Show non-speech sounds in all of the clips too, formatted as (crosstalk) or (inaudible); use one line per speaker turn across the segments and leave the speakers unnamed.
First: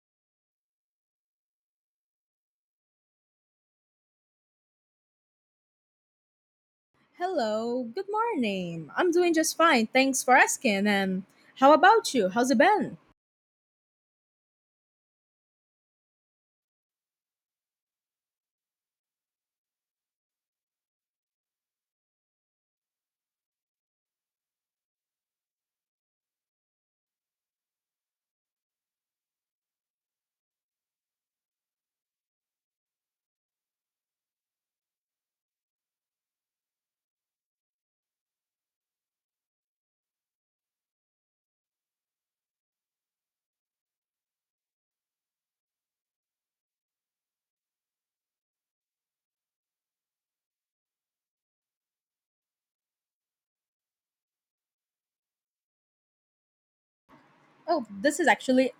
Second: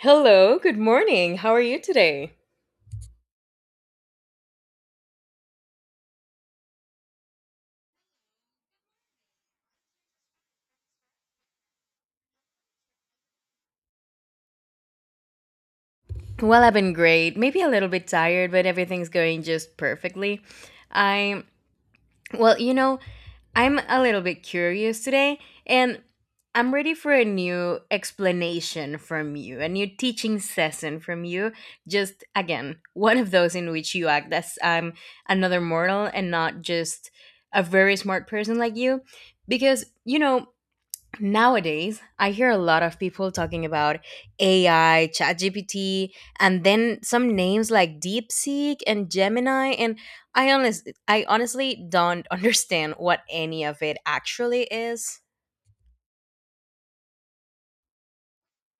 Hello, good morning. How are you today?
Hello, good morning. I'm doing just fine. Thanks for asking. And how about you? How's it been?
Well, I've been great. Maybe a little bit tired, but everything's going just perfectly. I well, you know, I'm a little bit curious today, and I'm ready for a new explanation from you, a new teaching session from you. Just again, one of those in which you act as I'm another mortal and not just a very smart person like you. Because, you know, Nowadays, I hear a lot of people talking about AI, ChatGPT, and then some names like DeepSeek and Gemini, and I honestly don't (laughs) understand what any of it actually is.
Oh, this is actually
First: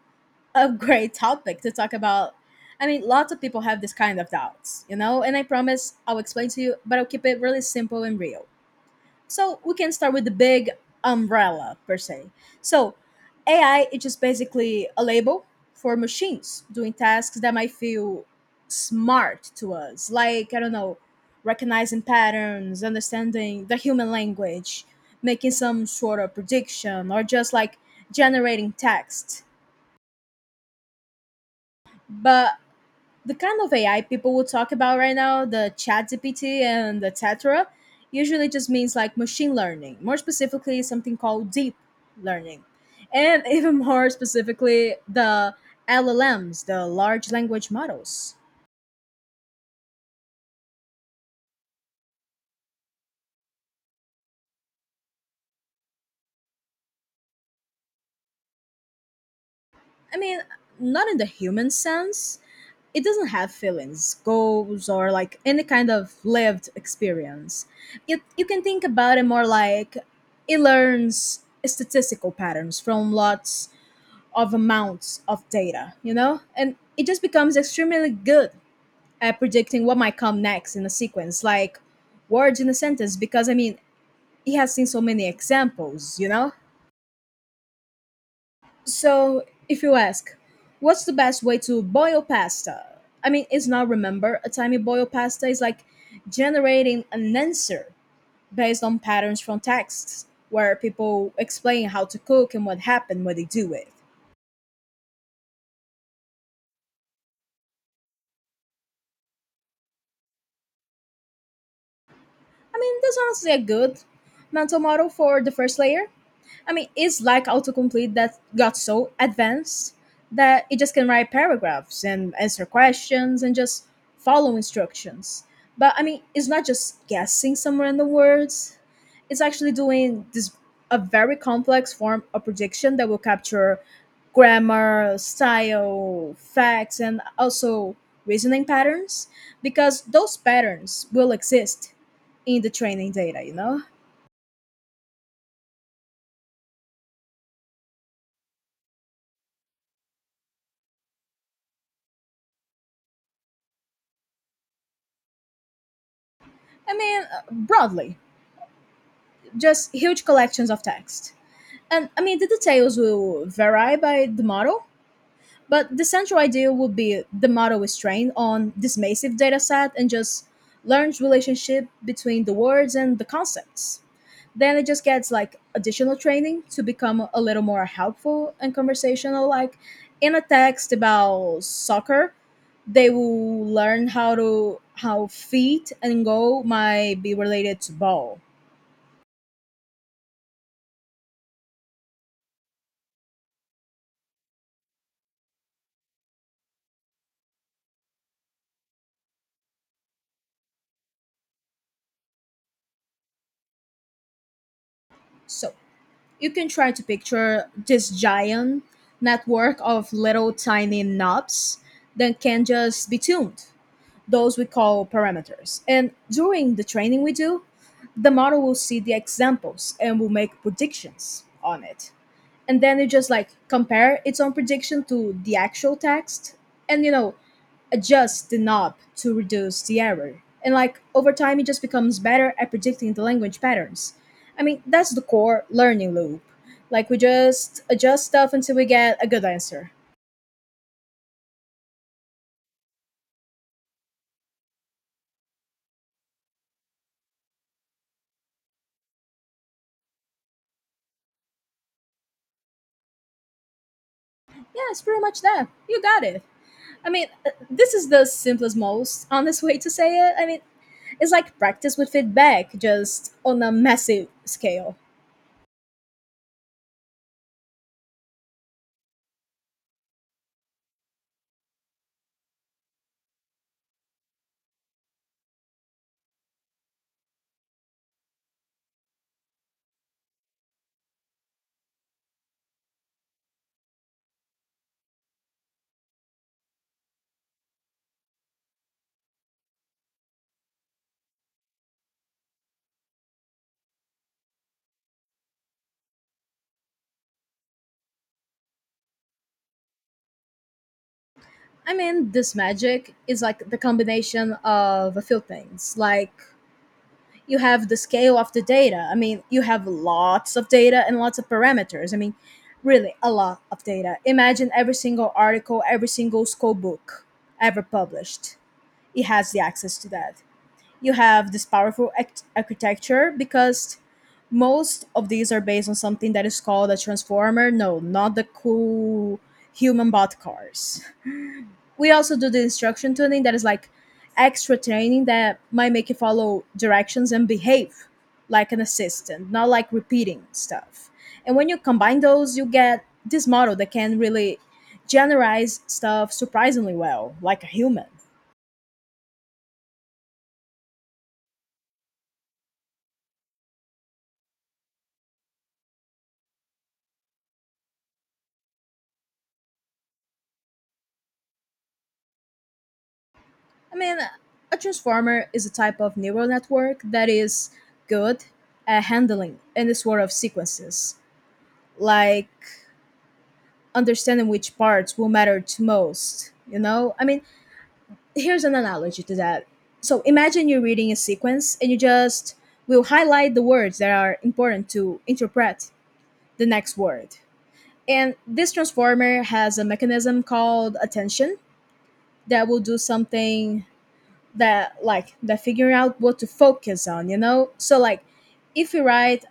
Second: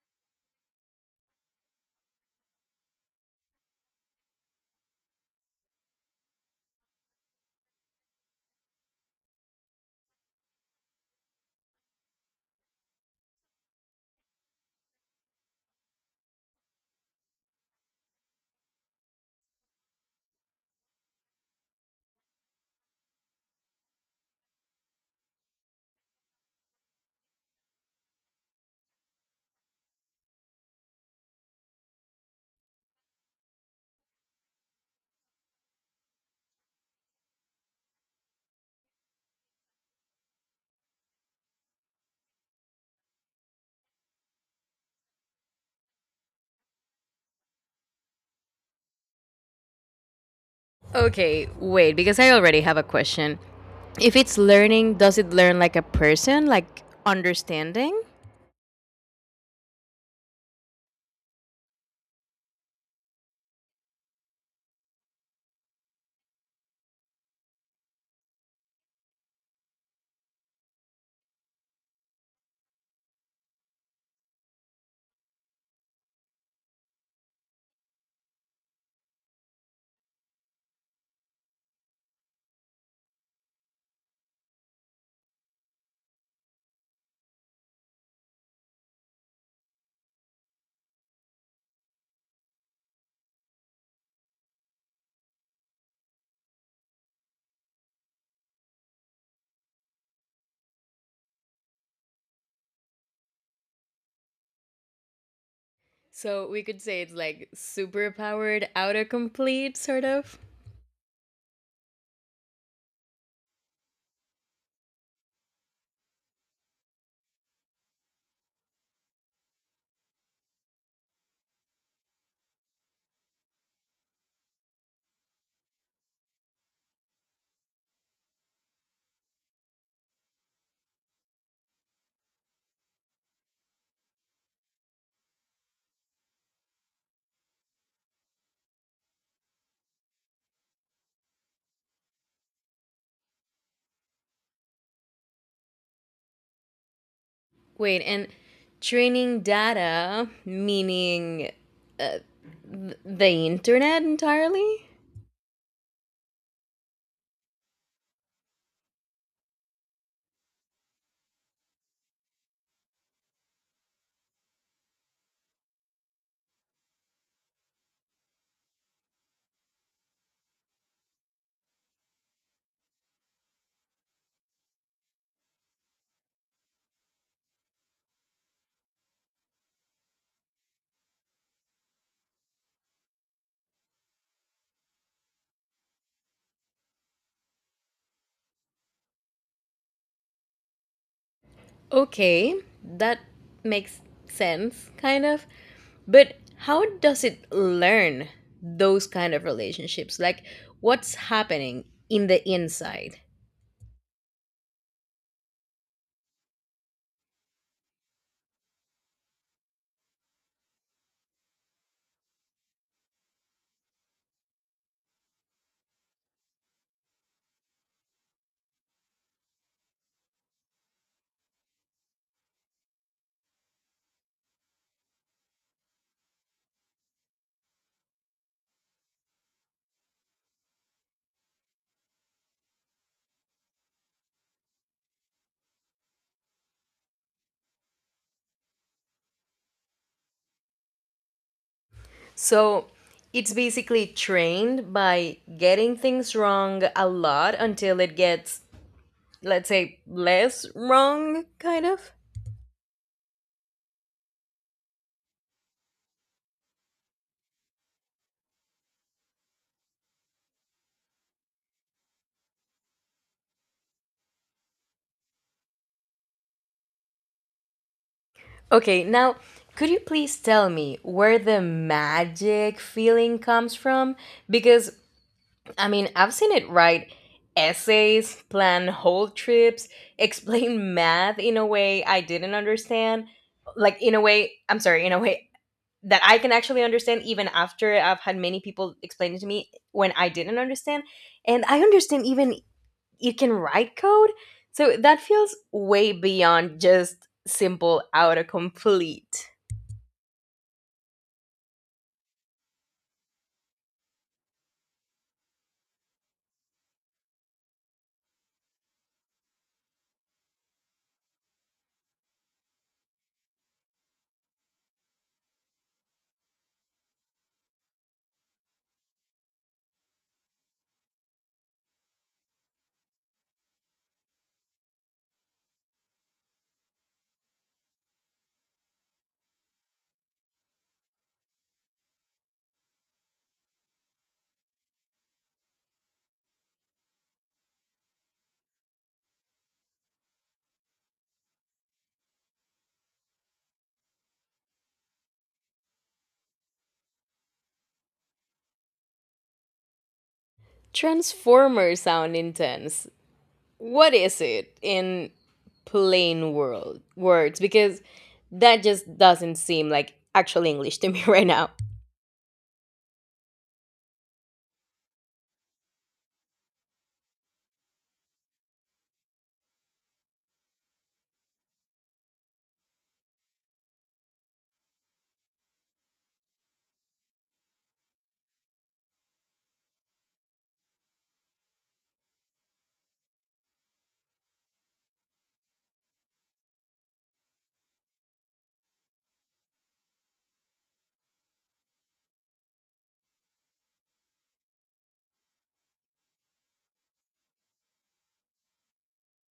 a (laughs) great topic to talk about. I mean, lots of people have this kind of doubts, you know, and I promise I'll explain to you, but I'll keep it really simple and real. So we can start with the big umbrella per se. So AI is just basically a label for machines doing tasks that might feel smart to us, like I don't know, recognizing patterns, understanding the human language, making some sort of prediction, or just like generating text. But the kind of AI people will talk about right now, the chat GPT and etc., usually just means like machine learning, more specifically, something called deep learning. And (laughs) even more specifically, the LLMs, the large language models.
Okay, wait, because I already have a question. If it's learning, does it learn like a person, like understanding?
I mean, not in the human sense. It doesn't have feelings, goals, or like any kind of lived experience. You can think about it more like it learns statistical patterns from lots of amounts of data, you know? And it just becomes extremely good at predicting what might come next in a sequence, like words in a sentence, because I mean, he has seen so many examples, you know? So if you ask, what's the best way to boil pasta? I mean, it's not remember a time you boil pasta is like generating an answer based on patterns from texts where people explain how to cook and what happened when they do it.
So we could say it's like superpowered autocomplete, sort of.
I mean, that's honestly a good mental model for the first layer. I mean, it's like autocomplete that got so advanced that it just can write paragraphs and answer questions and just follow instructions. But I mean, it's not just guessing some random words, it's actually doing this a very complex form of prediction that will capture grammar, style, facts, and also reasoning patterns because those patterns will exist in the training data, you know?
Wait, and training data, meaning uh, the internet entirely?
I mean, broadly, just huge collections of text. And I mean, the details will vary by the model, but the central idea would be the model is trained on this massive dataset and just learns relationship between the words and the concepts. Then it just gets like additional training to become a little more helpful and conversational. Like in a text about soccer, they will learn how feet and goal might be related to ball.
Okay, that makes sense, kind of. But how does it learn those kind of relationships? Like, what's happening in the inside?
So you can try to picture this giant network of little tiny knobs that can just be tuned. Those we call parameters. And during the training we do, the model will see the examples and will make predictions on it. And then you just like compare its own prediction to the actual text. And you know, adjust the knob to reduce the error. And like over time, it just becomes better at predicting the language patterns. I mean, that's the core learning loop. Like we just adjust stuff until we get a good answer.
So, it's basically trained by getting things wrong a lot until it gets, let's say, less wrong, kind of?
Yeah, it's pretty much that. You got it. I mean, this is the simplest, most honest way to say it. I mean, it's like practice with feedback, just on a massive scale.
Okay, now could you please tell me where the magic feeling comes from? Because, I mean, I've seen it write essays, plan whole trips, (laughs) explain math in a way I didn't understand. Like, in a way, I'm sorry, in a way that I can actually understand, even after I've had many people explain it to me when I didn't understand. And I understand even you can write code. So that feels way beyond just simple autocomplete.
I mean, this magic is like the combination of a few things, like you have the scale of the data. I mean, you have lots of data and lots of parameters. I mean, really a lot of data. Imagine every single article, every single school book ever published. It has the access to that. You have this powerful architecture because most of these are based on something that is called a transformer. No, not the cool human bot cars. We also do the instruction tuning that is like extra training that might make you follow directions and behave like an assistant, not like repeating stuff. And when you combine those, you get this model that can really generalize stuff surprisingly well, like a human.
Transformers sound intense. What is it in plain world words? Because that just doesn't seem like actual English to me (laughs) right now.
I mean, a transformer is a type of neural network that is good at handling any sort of sequences, like understanding which parts will matter to most. You know, I mean, here's an analogy to that. So imagine you're reading a sequence and you just will highlight the words that are important to interpret the next word. And this transformer has a mechanism called attention that will do something that, like that, figuring out what to focus on, you know? So like if you write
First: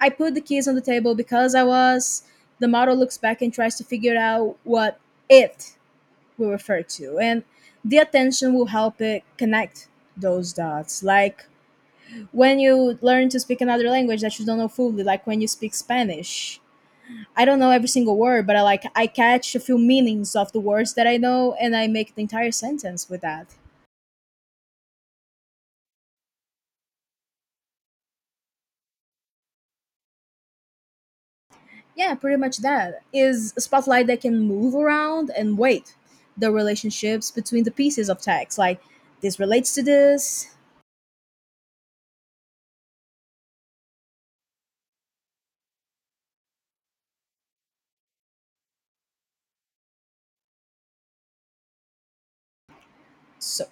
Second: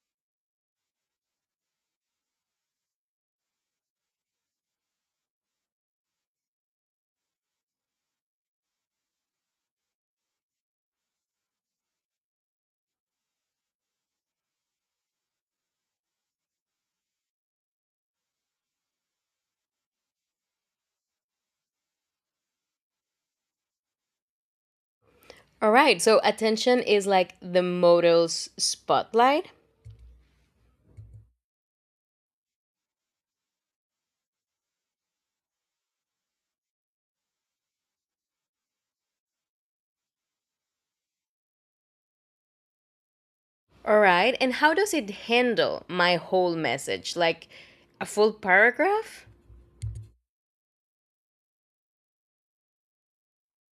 I put the keys on the table because I was, the model looks back and tries to figure out what it we refer to, and the attention will help it connect those dots. Like when you learn to speak another language that you don't know fully, like when you speak Spanish, I don't know every single word, but I catch a few meanings of the words that I know and I make the entire sentence with that.
All right, so attention is like the model's spotlight.
Yeah, pretty much. That is a spotlight that can move around and wait the relationships between the pieces of text, like this relates to this.
All right, and how does it handle my whole message? Like a full paragraph?
So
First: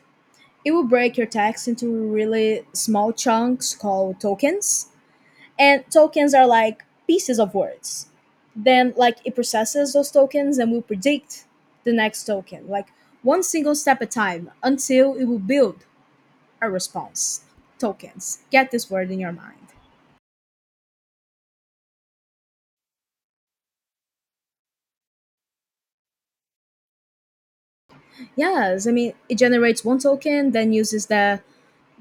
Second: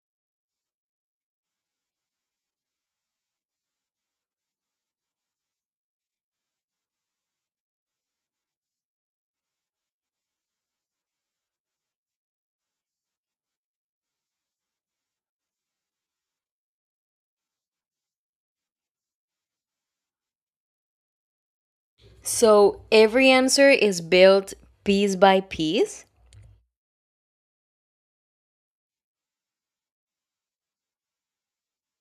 it will break your text into really small chunks called tokens. And tokens are like pieces of words. Then, like, it processes those tokens and will predict the next token, like one single step at a time until it will build a response. Tokens. Get this word in your mind.
So every answer is built piece by piece.
Yes, I mean, it generates one token, then uses the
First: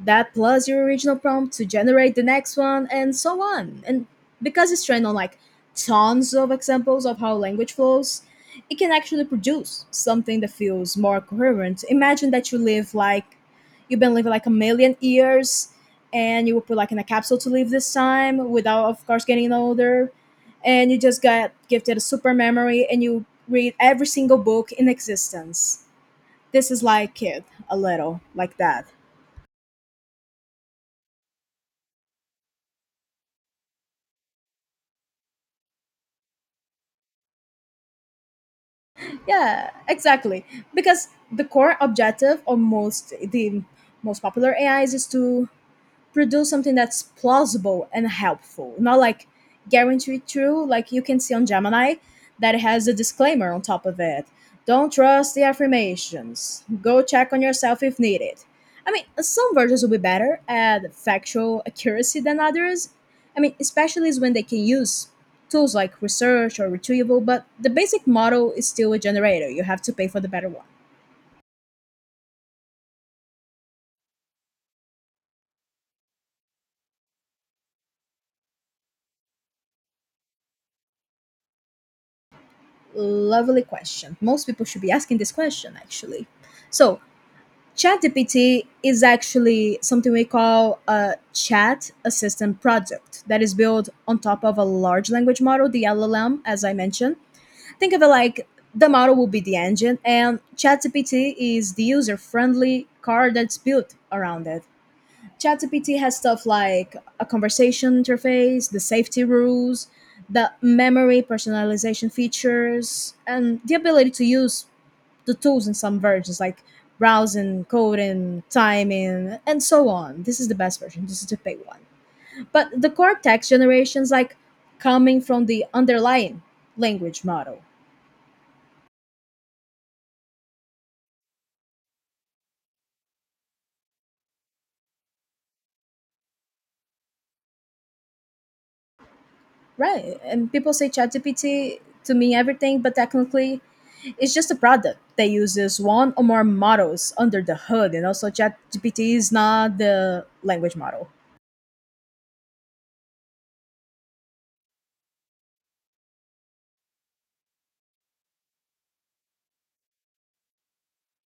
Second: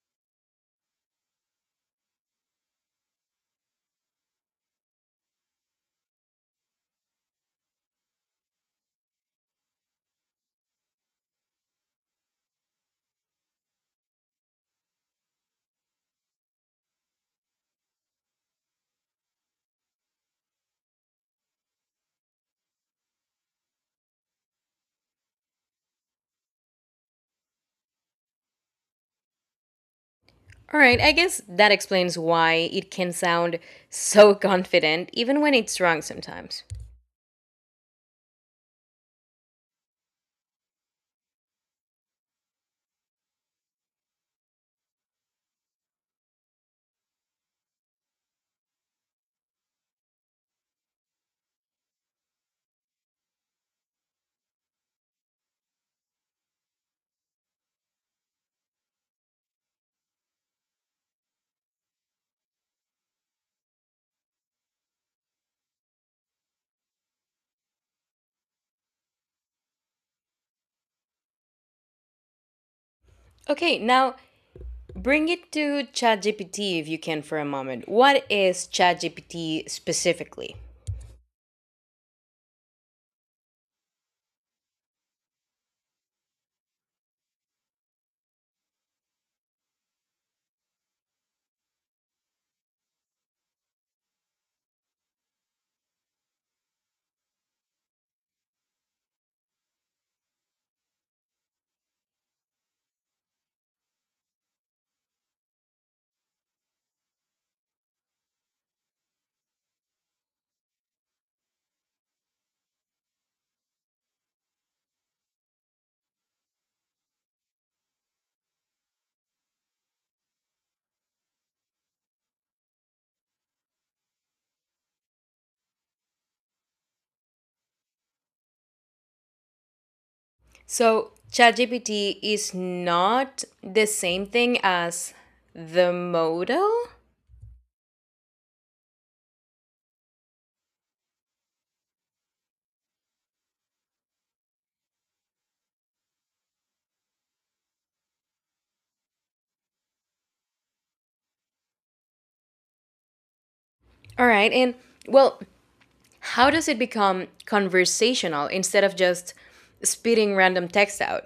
that plus your original prompt to generate the next one, and so on. And because it's trained on like tons of examples of how language flows, it can actually produce something that feels more coherent. Imagine that you live like you've been living like a million years and you were put like in a capsule to live this time without of course getting older, and you just got gifted a super memory and you read every single book in existence. This is like it a little like that.
All right, I guess that explains why it can sound so (laughs) confident, even when it's wrong sometimes.
Yeah, exactly. Because the core objective of most popular AIs is to produce something that's plausible and helpful, not like guaranteed true, like you can see on Gemini that has a disclaimer on top of it. Don't trust the affirmations. Go check on yourself if needed. I mean, some versions will be better at factual accuracy than others. I mean, especially when they can use tools like research or retrieval, but the basic model is still a generator. You have to pay for the better one.
Okay, now bring it to ChatGPT if you can for a moment. What is ChatGPT specifically?
Lovely question. Most people should be asking this question actually. So, ChatGPT is actually something we call a chat assistant product that is built on top of a large language model, the LLM, as I mentioned. Think of it like the model will be the engine, and ChatGPT is the user friendly car that's built around it. ChatGPT has stuff like a conversation interface, the safety rules, the memory personalization features, and the ability to use the tools in some versions like browsing, coding, timing, and so on. This is the best version. This is the paid one. But the core text generations like coming from the underlying language model.
So, ChatGPT is not the same thing as the modal.
Right. And people say ChatGPT to mean everything, but technically, it's just a product that uses one or more models under the hood. And also, ChatGPT is not the language model.
All right, and well, how does it become conversational instead of just spitting random text out?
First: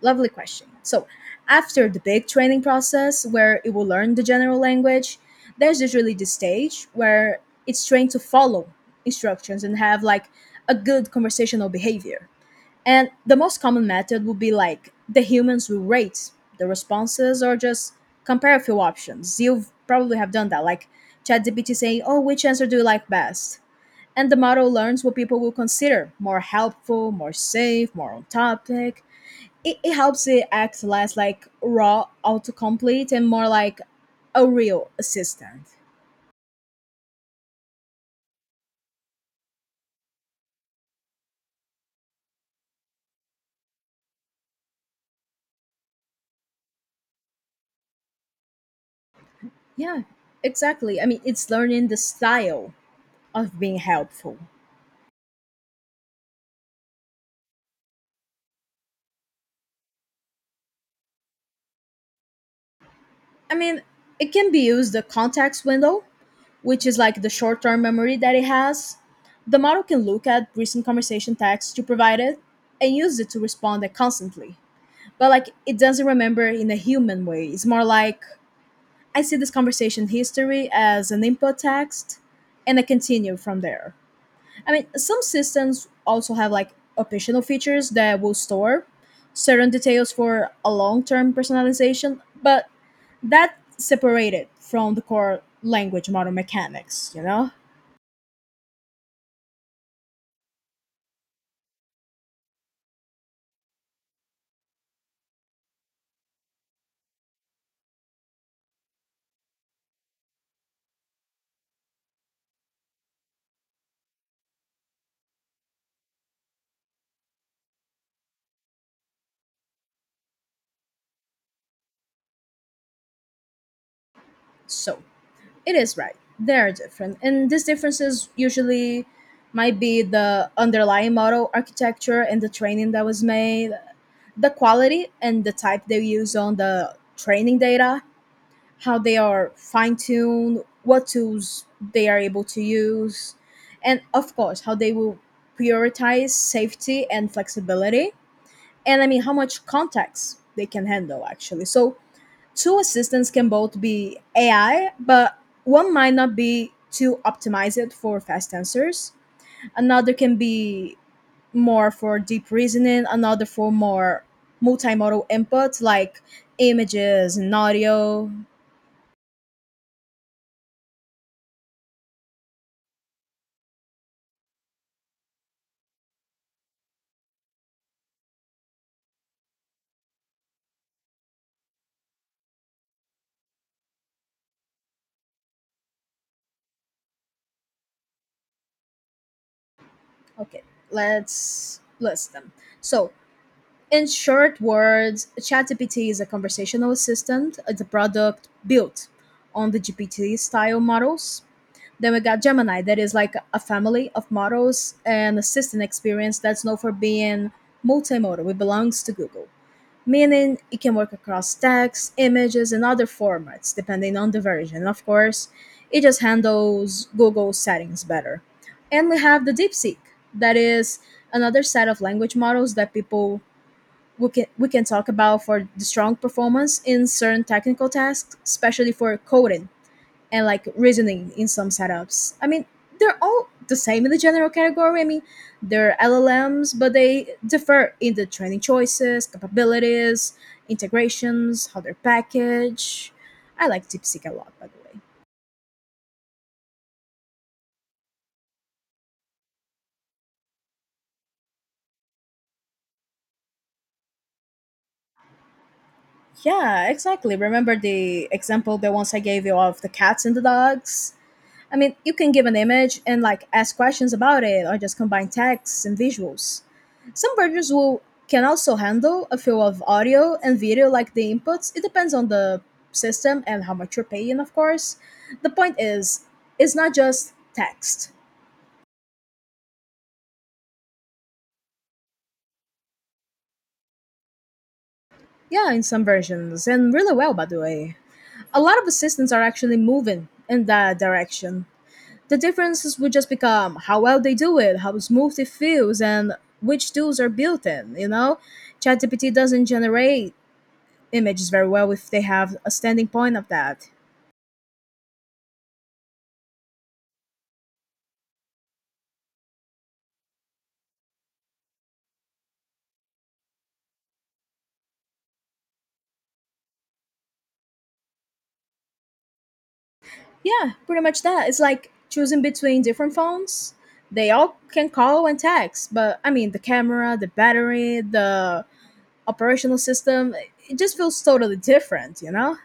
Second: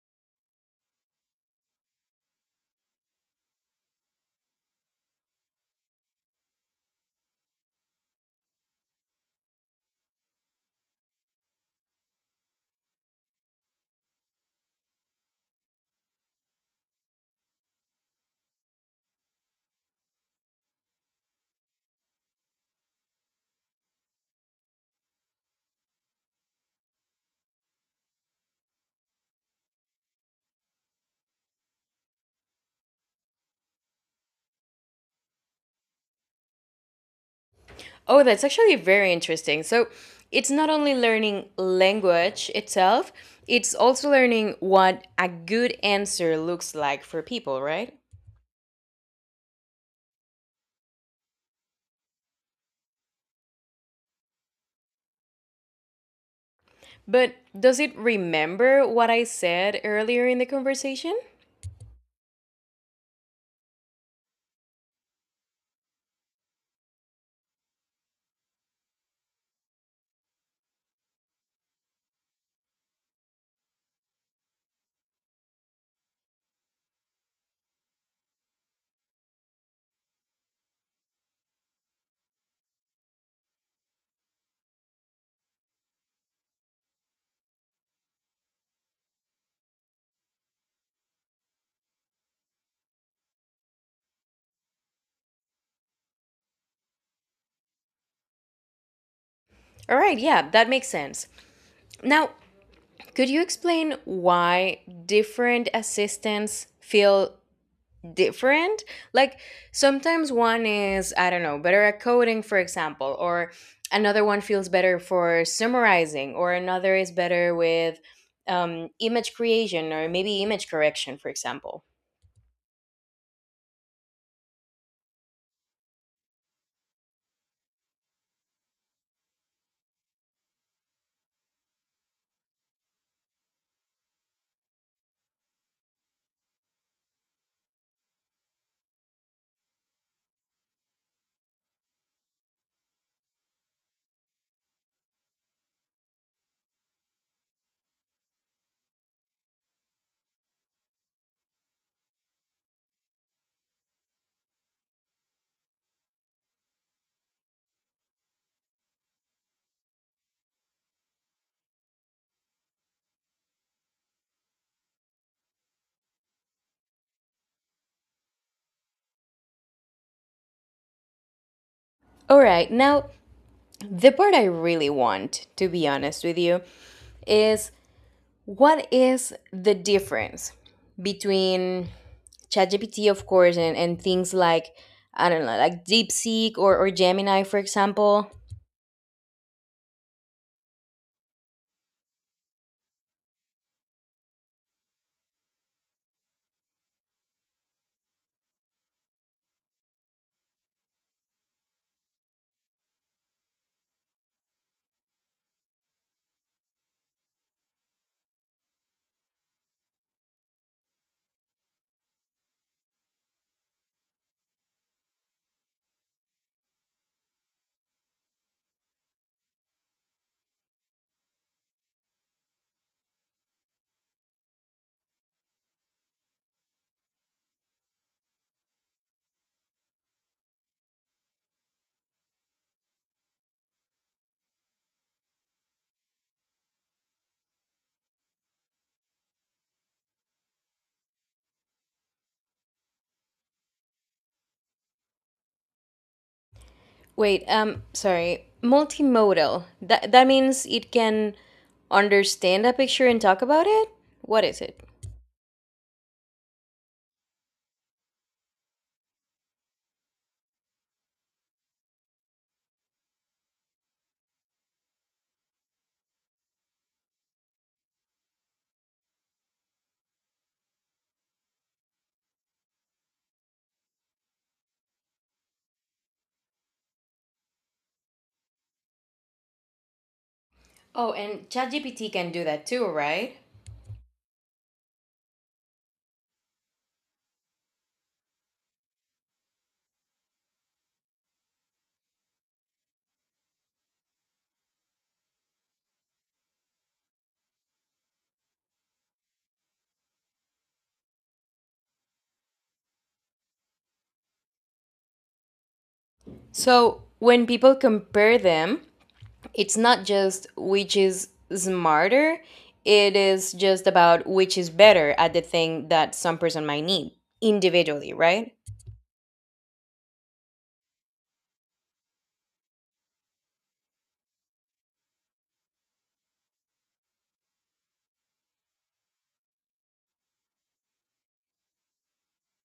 Lovely question. So, after the big training process where it will learn the general language, there's usually the stage where it's trained to follow instructions and have like a good conversational behavior. And the most common method would be like the humans will rate the responses or just compare a few options. You have probably have done that, like ChatGPT saying, "Oh, which answer do you like best?" And the model learns what people will consider more helpful, more safe, more on topic. It helps it act less like raw autocomplete and more like a real assistant.
Oh, that's actually very interesting. So it's not only learning language itself, it's also learning what a good answer looks like for people, right?
Yeah, exactly. I mean, it's learning the style of being helpful.
But does it remember what I said earlier in the conversation?
I mean, it can be used the context window, which is like the short term memory that it has. The model can look at recent conversation text you provided and use it to respond constantly. But like it doesn't remember in a human way. It's more like I see this conversation history as an input text and I continue from there. I mean, some systems also have like optional features that will store certain details for a long term personalization, but that separated from the core language model mechanics, you know?
All right, yeah, that makes sense. Now, could you explain why different assistants feel different. Like sometimes one is, I don't know, better at coding, for example, or another one feels better for summarizing, or another is better with image creation or maybe image correction, for example.
So it is right. They are different. And these differences usually might be the underlying model architecture and the training that was made, the quality and the type they use on the training data, how they are fine tuned, what tools they are able to use, and of course, how they will prioritize safety and flexibility and I mean how much context they can handle actually. So two assistants can both be AI, but one might not be too optimized for fast answers. Another can be more for deep reasoning, another for more multimodal input like images and audio.
All right, now the part I really want, to be honest with you, is what is the difference between ChatGPT, of course, and things like, I don't know, like DeepSeek or Gemini, for example?
Okay, let's list them. So In short words, ChatGPT is a conversational assistant. It's a product built on the GPT style models. Then we got Gemini, that is like a family of models and assistant experience that's known for being multimodal. It belongs to Google, meaning it can work across text, images, and other formats depending on the version. And of course, it just handles Google settings better. And we have the DeepSeek, that is another set of language models that people we can talk about for the strong performance in certain technical tasks, especially for coding and like reasoning in some setups. I mean, they're all the same in the general category. I mean, they're LLMs, but they differ in the training choices, capabilities, integrations, how they're packaged. I like DeepSeek a lot, by the way.
Wait, sorry. Multimodal. That means it can understand a picture and talk about it? What is it?
Yeah, exactly. Remember the example that once I gave you of the cats and the dogs? I mean, you can give an image and like ask questions about it or just combine texts and visuals. Some browsers will can also handle a few of audio and video like the inputs. It depends on the system and how much you're paying, of course. The point is, it's not just text.
Oh, and ChatGPT can do that too, right?
Yeah, in some versions, and really well, by the way. A lot of assistants are actually moving in that direction. The differences would just become how well they do it, how smooth it feels, and which tools are built in. You know, ChatGPT doesn't generate images very well if they have a standing point of that.
So, when people compare them, it's not just which is smarter, it is just about which is better at the thing that some person might need individually, right?
Yeah, pretty much that. It's like choosing between different phones. They all can call and text, but I mean, the camera, the battery, the operational system, it just feels totally different, you know?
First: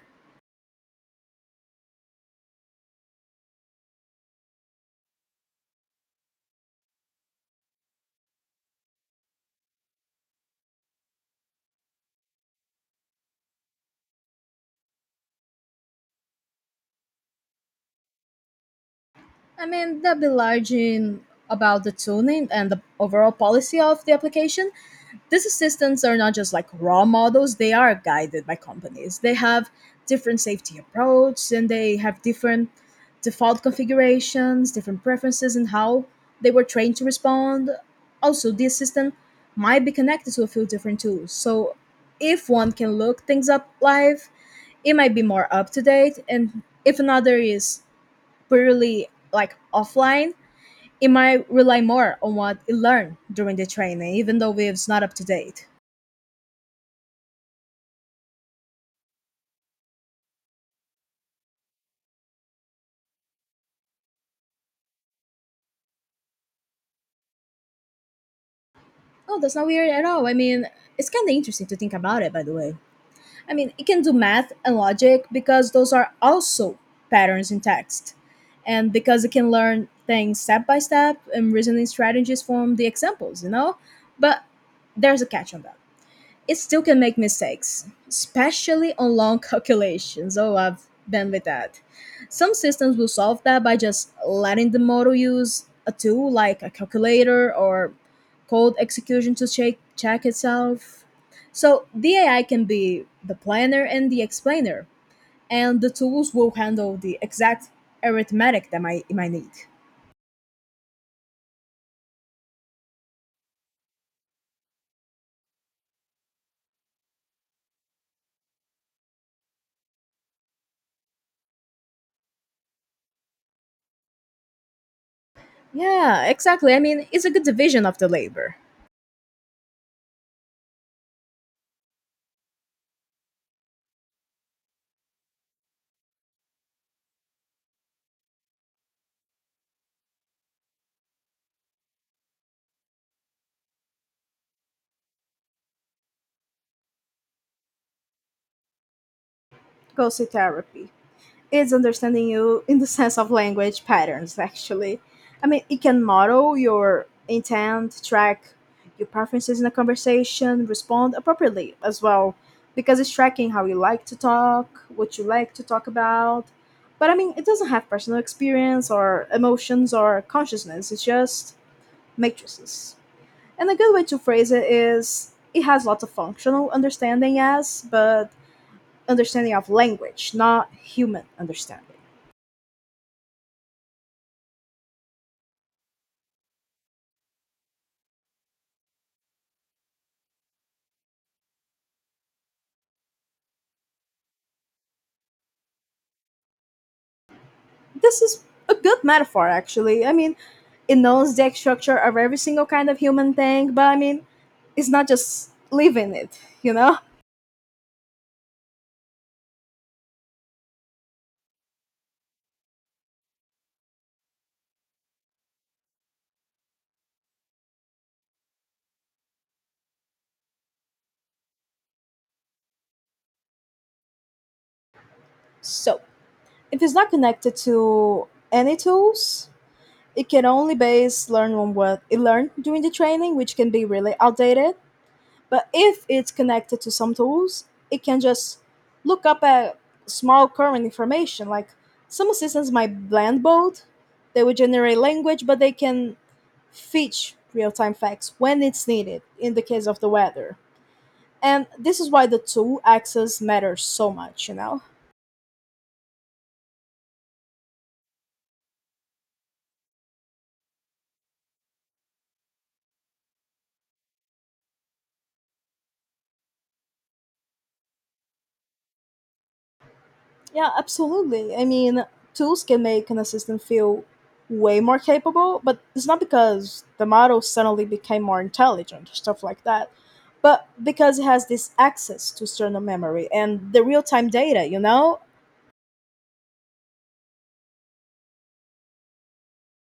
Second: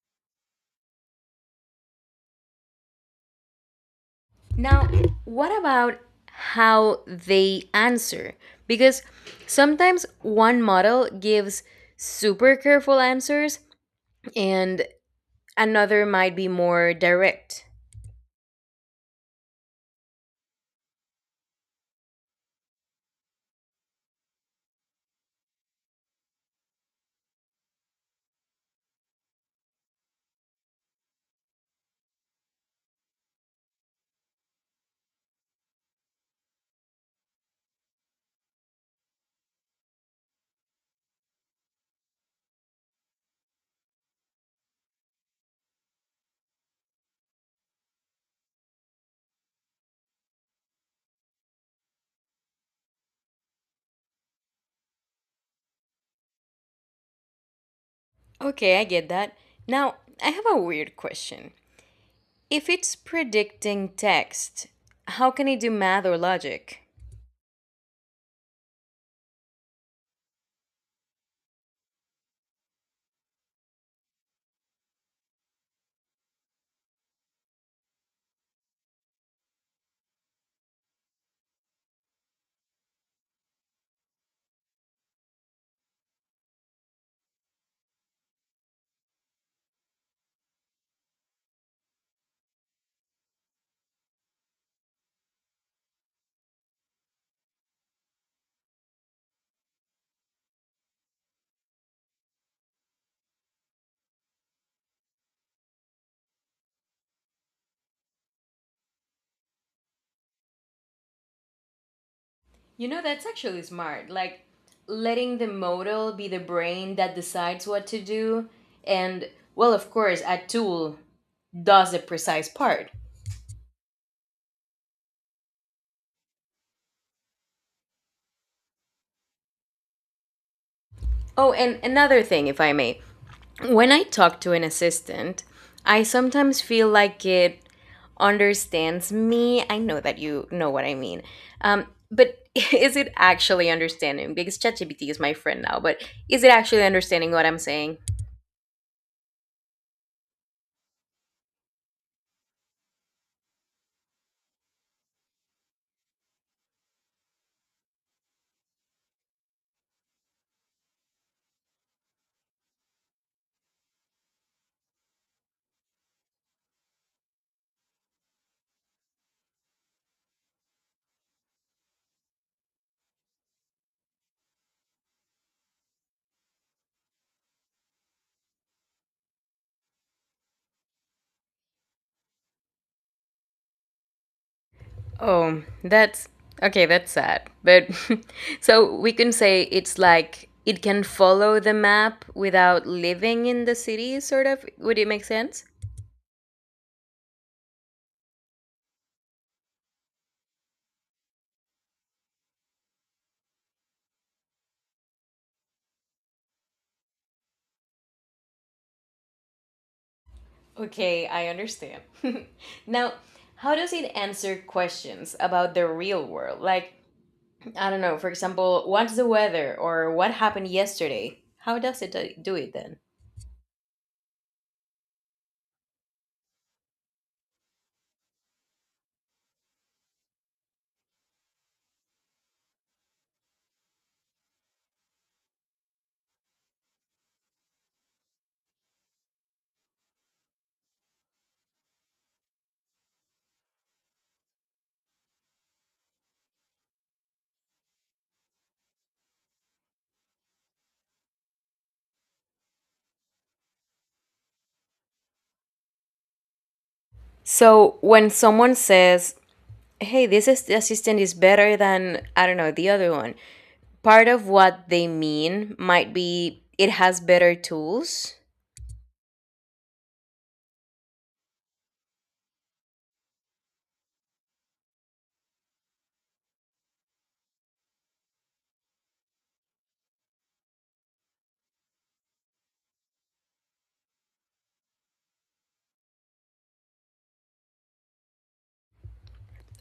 Now, what about how they answer? Because sometimes one model gives super careful answers and another might be more direct.
I mean, that'd be largely about the tuning and the overall policy of the application. These assistants are not just like raw models, they are guided by companies. They have different safety approach and they have different default configurations, different preferences and how they were trained to respond. Also the assistant might be connected to a few different tools. So if one can look things up live, it might be more up to date, and if another is purely like offline, it might rely more on what it learned during the training even though it's not up to date.
Okay, I get that. Now, I have a weird question. If it's predicting text, how can it do math or logic?
Oh, that's not weird at all. I mean, it's kind of interesting to think about it, by the way. I mean, it can do math and logic because those are also patterns in text. And because it can learn things step by step and reasoning strategies from the examples, you know? But there's a catch on that. It still can make mistakes, especially on long (laughs) calculations. Oh, I've been with that. Some systems will solve that by just letting the model use a tool like a calculator or code execution to check itself. So the AI can be the planner and the explainer, and the tools will handle the exact arithmetic that it might need.
You know, that's actually smart. Like, letting the model be the brain that decides what to do, and, well, of course, a tool does the precise part.
Yeah, exactly. I mean, it's a good division of the labor.
Oh, and another thing, if I may. When I talk to an assistant, I sometimes feel like it understands me. I know that you know what I mean. Um, but (laughs) is it actually understanding? Because ChatGPT is my friend now, but is it actually understanding what I'm saying?
Go see therapy. It's understanding you in the sense of language patterns, actually. I mean, it can model your intent, track your preferences in a conversation, respond appropriately as well, because it's tracking how you like to talk, what you like to talk about. But I mean, it doesn't have personal experience or emotions or consciousness, it's just matrices. And a good way to phrase it is it has lots of functional understanding, yes, but understanding of language, not human understanding.
Oh, that's sad. But (laughs) so we can say it's like it can follow the map without living in the city, sort of. Would it make sense?
This is a good metaphor, actually. I mean, it knows the exact structure of every single kind of human thing, but I mean, it's not just living it, you know?
Okay, I understand. (laughs) Now, how does it answer questions about the real world? Like, I don't know, for example, what's the weather or what happened yesterday? How does it do it then?
So, if it's not connected to any tools, it can only base learn on what it learned during the training, which can be really outdated. But if it's connected to some tools, it can just look up at small current information. Like some systems might blend both, they would generate language, but they can fetch real-time facts when it's needed in the case of the weather. And this is why the tool access matters so much, you know?
So, when someone says, hey, assistant is better than, I don't know, the other one, part of what they mean might be it has better tools.
Yeah, absolutely. I mean, tools can make an assistant feel way more capable, but it's not because the model suddenly became more intelligent, stuff like that, but because it has this access to external memory and the real time data, you know?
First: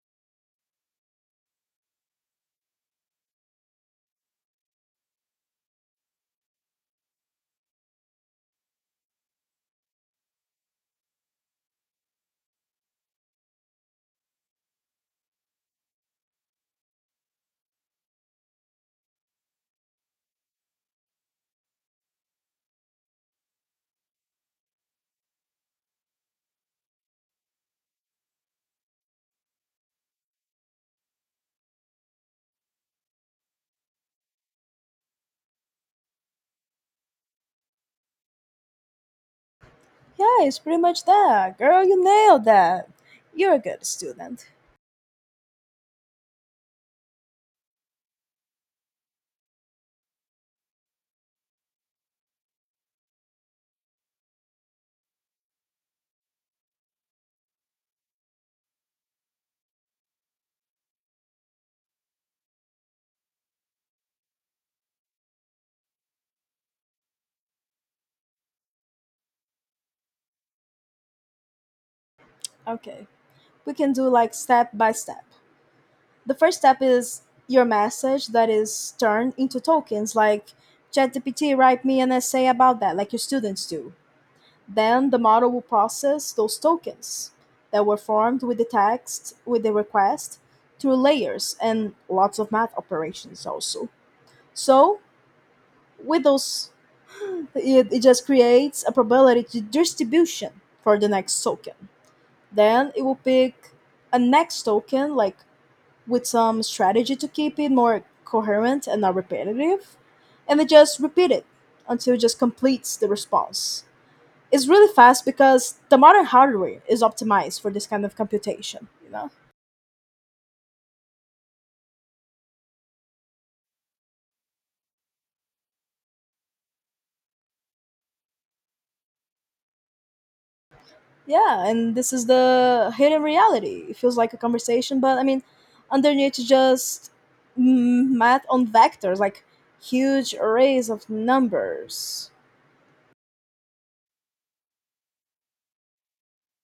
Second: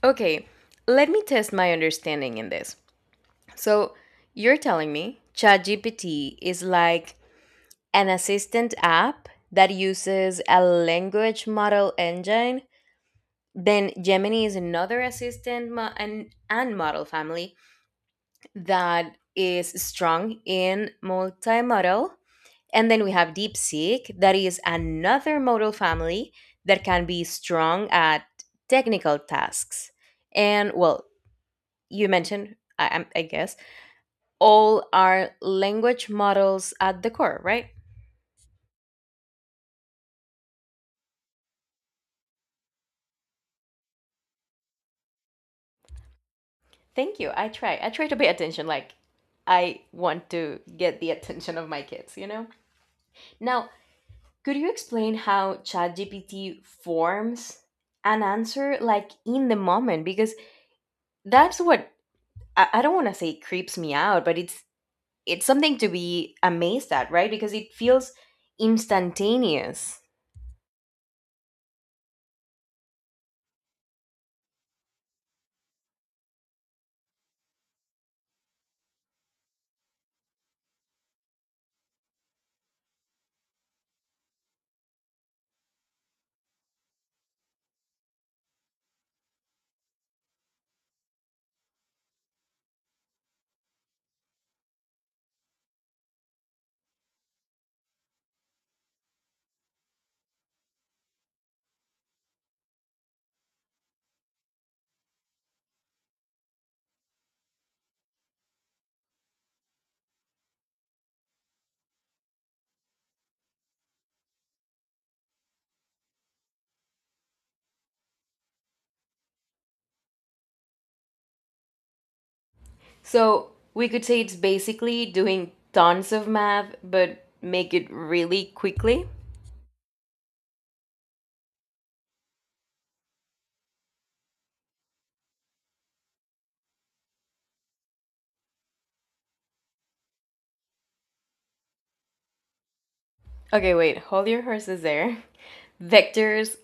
Okay, let me test my understanding in this. So, you're telling me ChatGPT is like an assistant app that uses a language model engine. Then Gemini is another assistant mo- and model family that is strong in multimodal. And then we have DeepSeek, that is another model family that can be strong at technical tasks. And well, you mentioned, I guess all are language models at the core, right?
Yeah, it's pretty much that. Girl, you nailed that. You're a good student.
Thank you. I try. I try to pay attention. Like, I want to get the attention of my kids, you know? Now, could you explain how ChatGPT forms an answer, like, in the moment? Because that's what I don't want to say creeps me out, but it's something to be amazed at, right? Because it feels instantaneous.
Okay, we can do like step by step. The first step is your message that is turned into tokens, like ChatGPT write me an essay about that like your students do. Then the model will process those tokens that were formed with the text with the request through layers and lots of math operations also. So with those it just creates a probability distribution for the next token. Then it will pick a next token like with some strategy to keep it more coherent and not repetitive. And they just repeat it until it just completes the response. It's really fast because the modern hardware is optimized for this kind of computation, you know?
So we could say it's basically doing tons of math, but make it really quickly.
Yeah, and this is the hidden reality. It feels like a conversation, but I mean, underneath is just math on vectors, like huge arrays of numbers.
Okay, wait, hold your horses there. Vectors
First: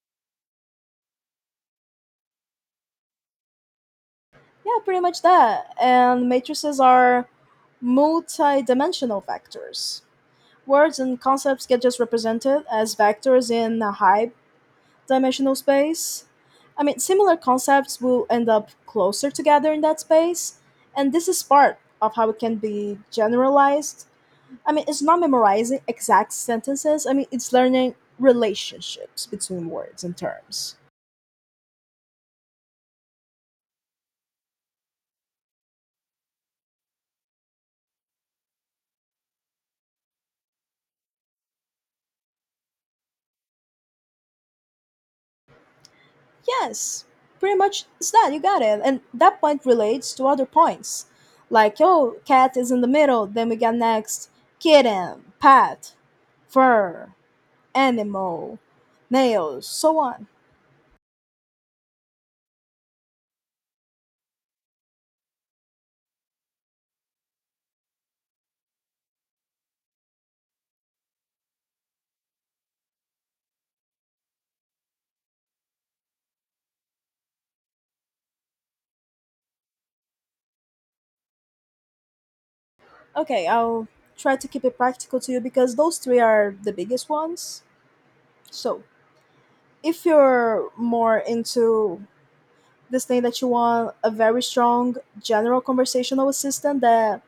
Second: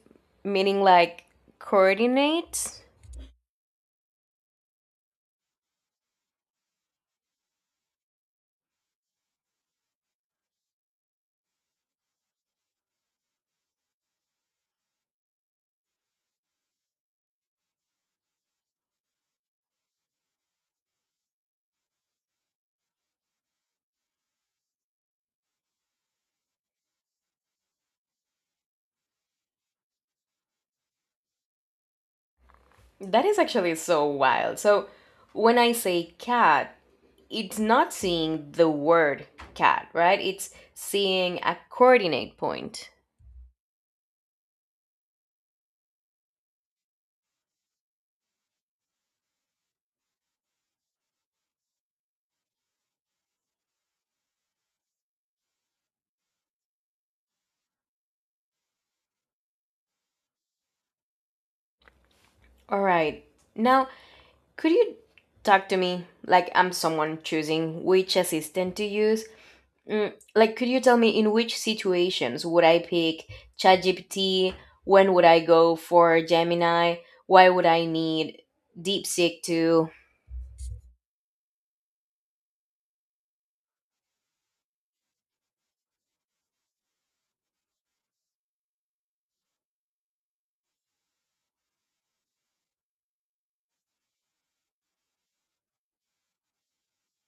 meaning like coordinate.
Yeah, pretty much that. And matrices are multi-dimensional vectors. Words and concepts get just represented as vectors in a high dimensional space. I mean, similar concepts will end up closer together in that space, and this is part of how it can be generalized. I mean, it's not memorizing exact sentences, I mean, it's learning relationships between words and terms.
That is actually so wild. So when I say cat, it's not seeing the word cat, right? It's seeing a coordinate point.
Yes, pretty much it's that, you got it. And that point relates to other points. Like, oh, cat is in the middle, then we got next kitten, pet, fur, animal, nails, so on.
All right. Now, could you talk to me like I'm someone choosing which assistant to use. Mm, like, could you tell me in which situations would I pick ChatGPT? When would I go for Gemini? Why would I need DeepSeek too?
Okay, I'll try to keep it practical to you because those three are the biggest ones. So, if you're more into this thing that you want a very strong general conversational assistant that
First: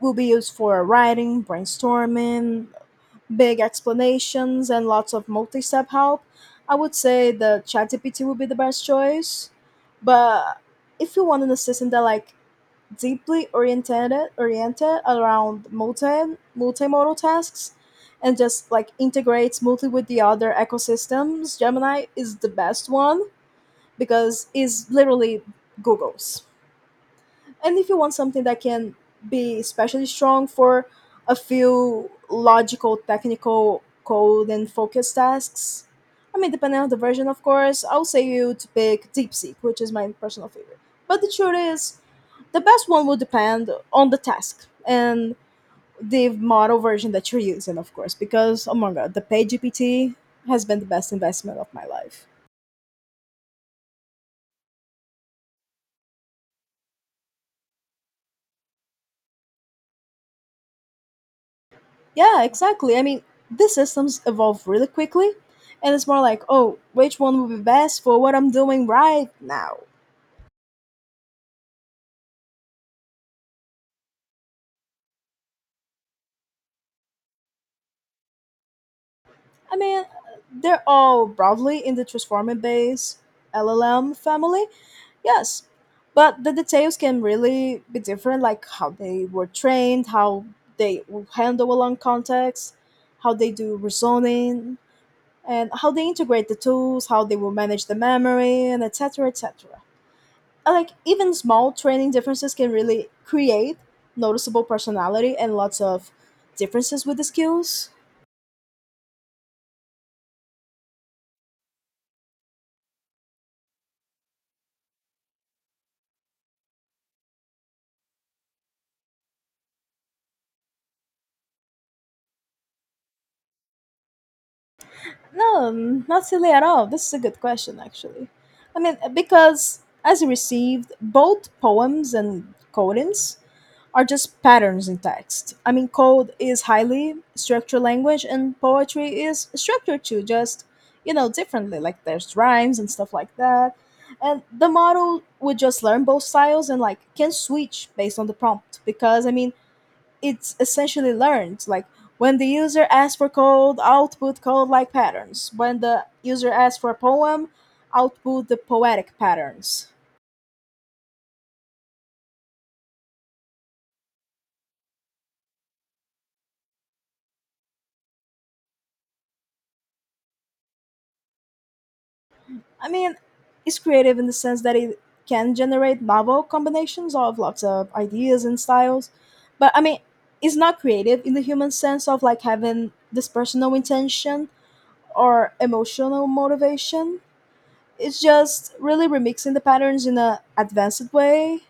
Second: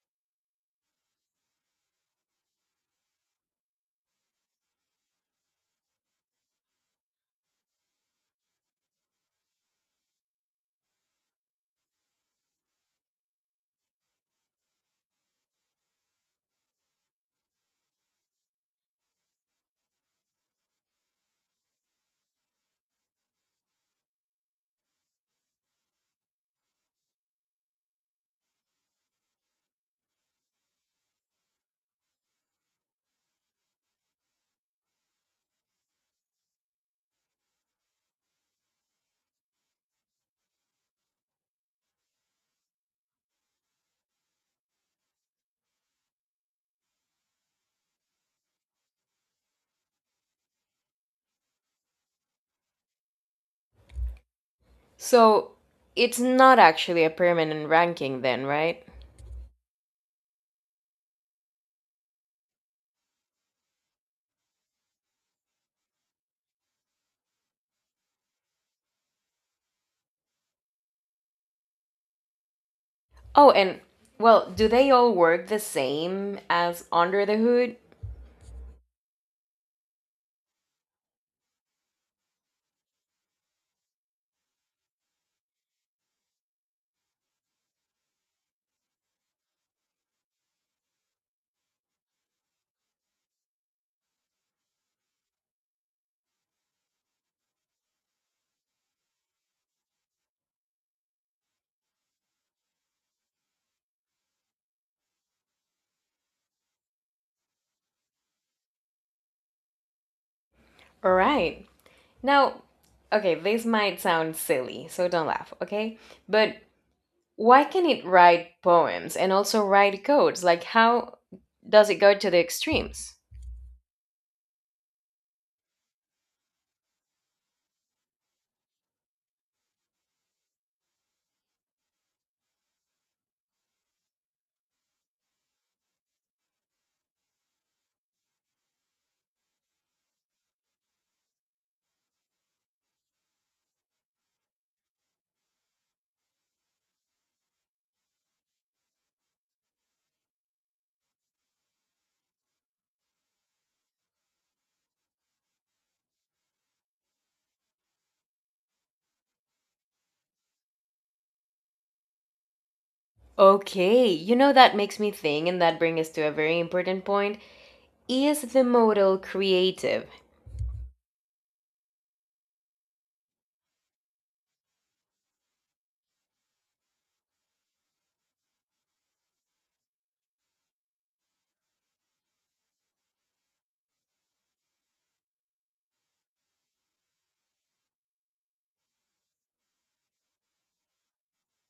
will be used for writing, brainstorming, big explanations and lots of multi-step help, I would say the ChatGPT would be the best choice. But if you want an assistant that like deeply oriented around multimodal tasks and just like integrates multi with the other ecosystems, Gemini is the best one because it's literally Google's. And if you want something that can be especially strong for a few logical technical code and focus tasks, I mean depending on the version of course, I'll say you to pick DeepSeek, which is my personal favorite. But the truth is the best one will depend on the task and the model version that you're using, of course, because oh my god, the paid has been the best investment of my life.
So, it's not actually a permanent ranking then, right?
Yeah, exactly. I mean, these systems evolve really quickly, and it's more like, oh, which one will be best for what I'm doing right now?
Oh, and well, do they all work the same as under the hood?
I mean, they're all broadly in the transformer based LLM family, yes, but the details can really be different, like how they were trained, how they will handle a long context, how they do reasoning, and how they integrate the tools, how they will manage the memory, and et cetera, et cetera. Like even small training differences can really create noticeable personality and lots of differences with the skills.
All right. Now, okay, this might sound silly, so don't laugh, okay? But why can it write poems and also write codes? Like, how does it go to the extremes?
No, not silly at all, this is a good question actually. I mean, because as you received, both poems and codings are just patterns in text. I mean, code is highly structured language, and poetry is structured too, just you know, differently. Like there's rhymes and stuff like that. And the model would just learn both styles and like can switch based on the prompt because I mean, it's essentially learned. Like when the user asks for code, output code like patterns. When the user asks for a poem, output the poetic patterns.
Okay, you know that makes me think, and that brings us to a very important point. Is the modal creative?
I mean, it's creative in the sense that it can generate novel combinations of lots of ideas and styles. But I mean, it's not creative in the human sense of like having this personal intention or emotional motivation. It's just really remixing the patterns in a advanced way.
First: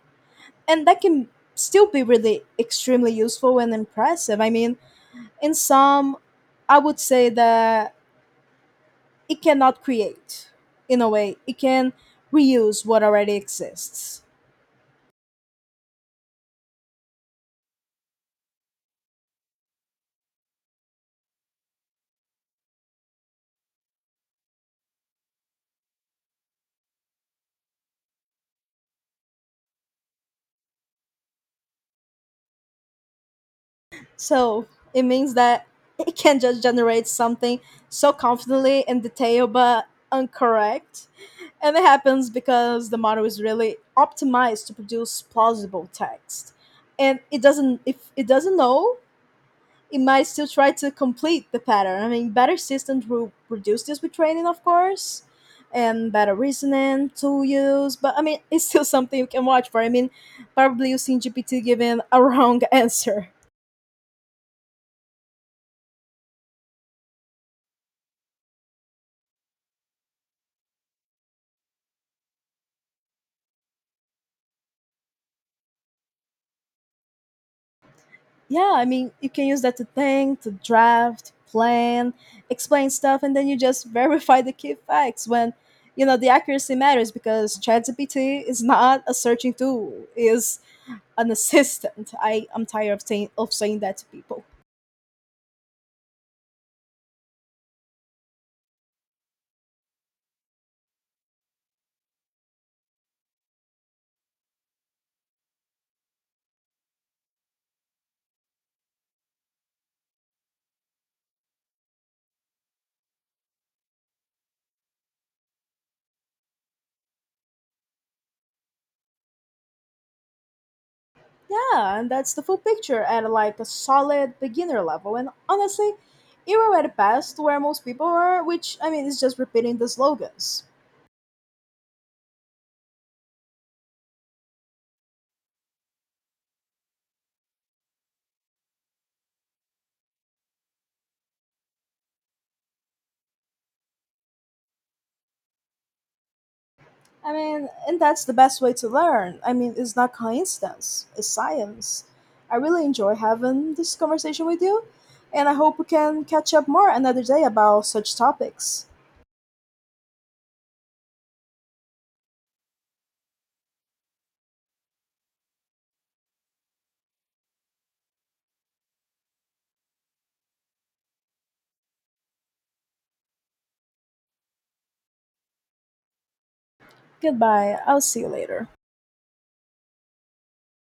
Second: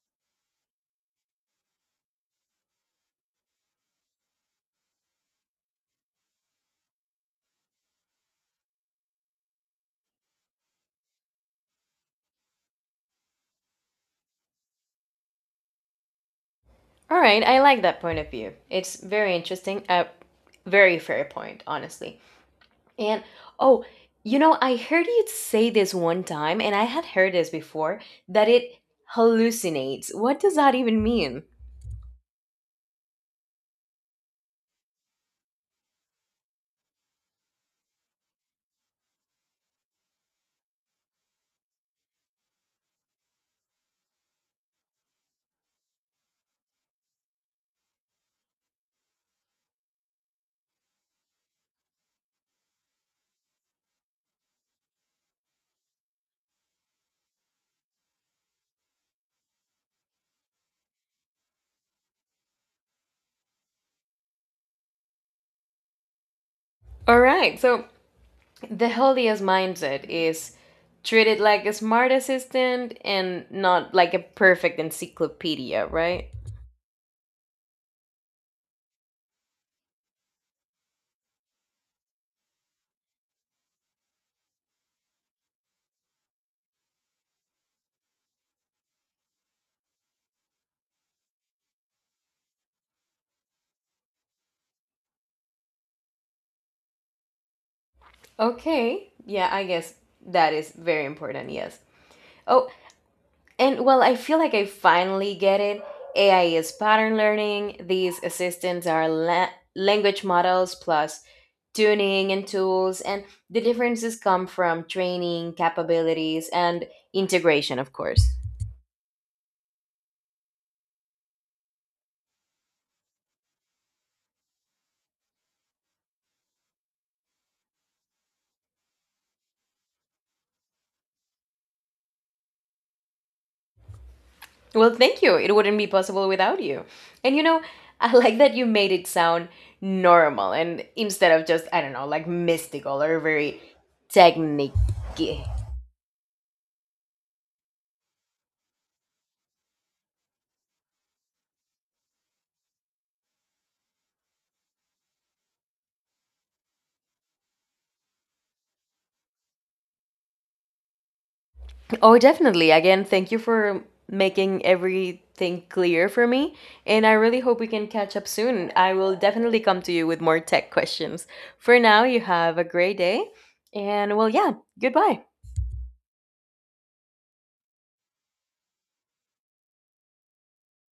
And that can still be really extremely useful and impressive. I mean, in some, I would say that it cannot create. In a way it can reuse what already exists.
All right, I like that point of view. It's very interesting, a very fair point, honestly. And oh, you know, I heard you say this one time, and I had heard this before, that it hallucinates. What does that even mean?
So it means that (laughs) it can just generate something so confidently and detailed but incorrect. And it happens because the model is really optimized to produce plausible text, and it doesn't, if it doesn't know, it might still try to complete the pattern. I mean, better systems will reduce this with training, of course, and better reasoning, tool use. But I mean, it's still (laughs) something you can watch for. I mean, probably using GPT giving a wrong (laughs) answer.
All right, so the healthiest mindset is treat it like a smart assistant and not like a perfect encyclopedia, right?
Yeah, I mean, you can use that to think, to draft, plan, explain stuff, and then you just (laughs) verify the key facts when you know the accuracy matters because ChatGPT is not a searching tool; is an assistant. I am tired of saying that to people.
Okay. Yeah, I guess that is very important, yes. Oh, and well, I feel like I finally get it. AI is pattern learning, these assistants are language models plus tuning and tools, and the differences come from training, capabilities, and integration, of course.
Yeah, and that's the full picture at like a solid beginner level. And honestly, you're at a past where most people are, which I mean is just repeating the slogans.
Well, thank you. It wouldn't be possible without you. And you know, I (laughs) like that you made it sound normal and instead of just, I don't know, like mystical or very technique.
I mean, and that's the best way to learn. I mean, it's not coincidence, it's science. I really enjoy having this conversation with you, and I hope we can catch up more another day about such topics.
Oh, definitely. Again, thank you for making everything clear for me. And I really hope we can catch up soon. I will definitely come to you with more tech questions. For now, you have a great day. And well, yeah, goodbye.
Goodbye, I'll see you later.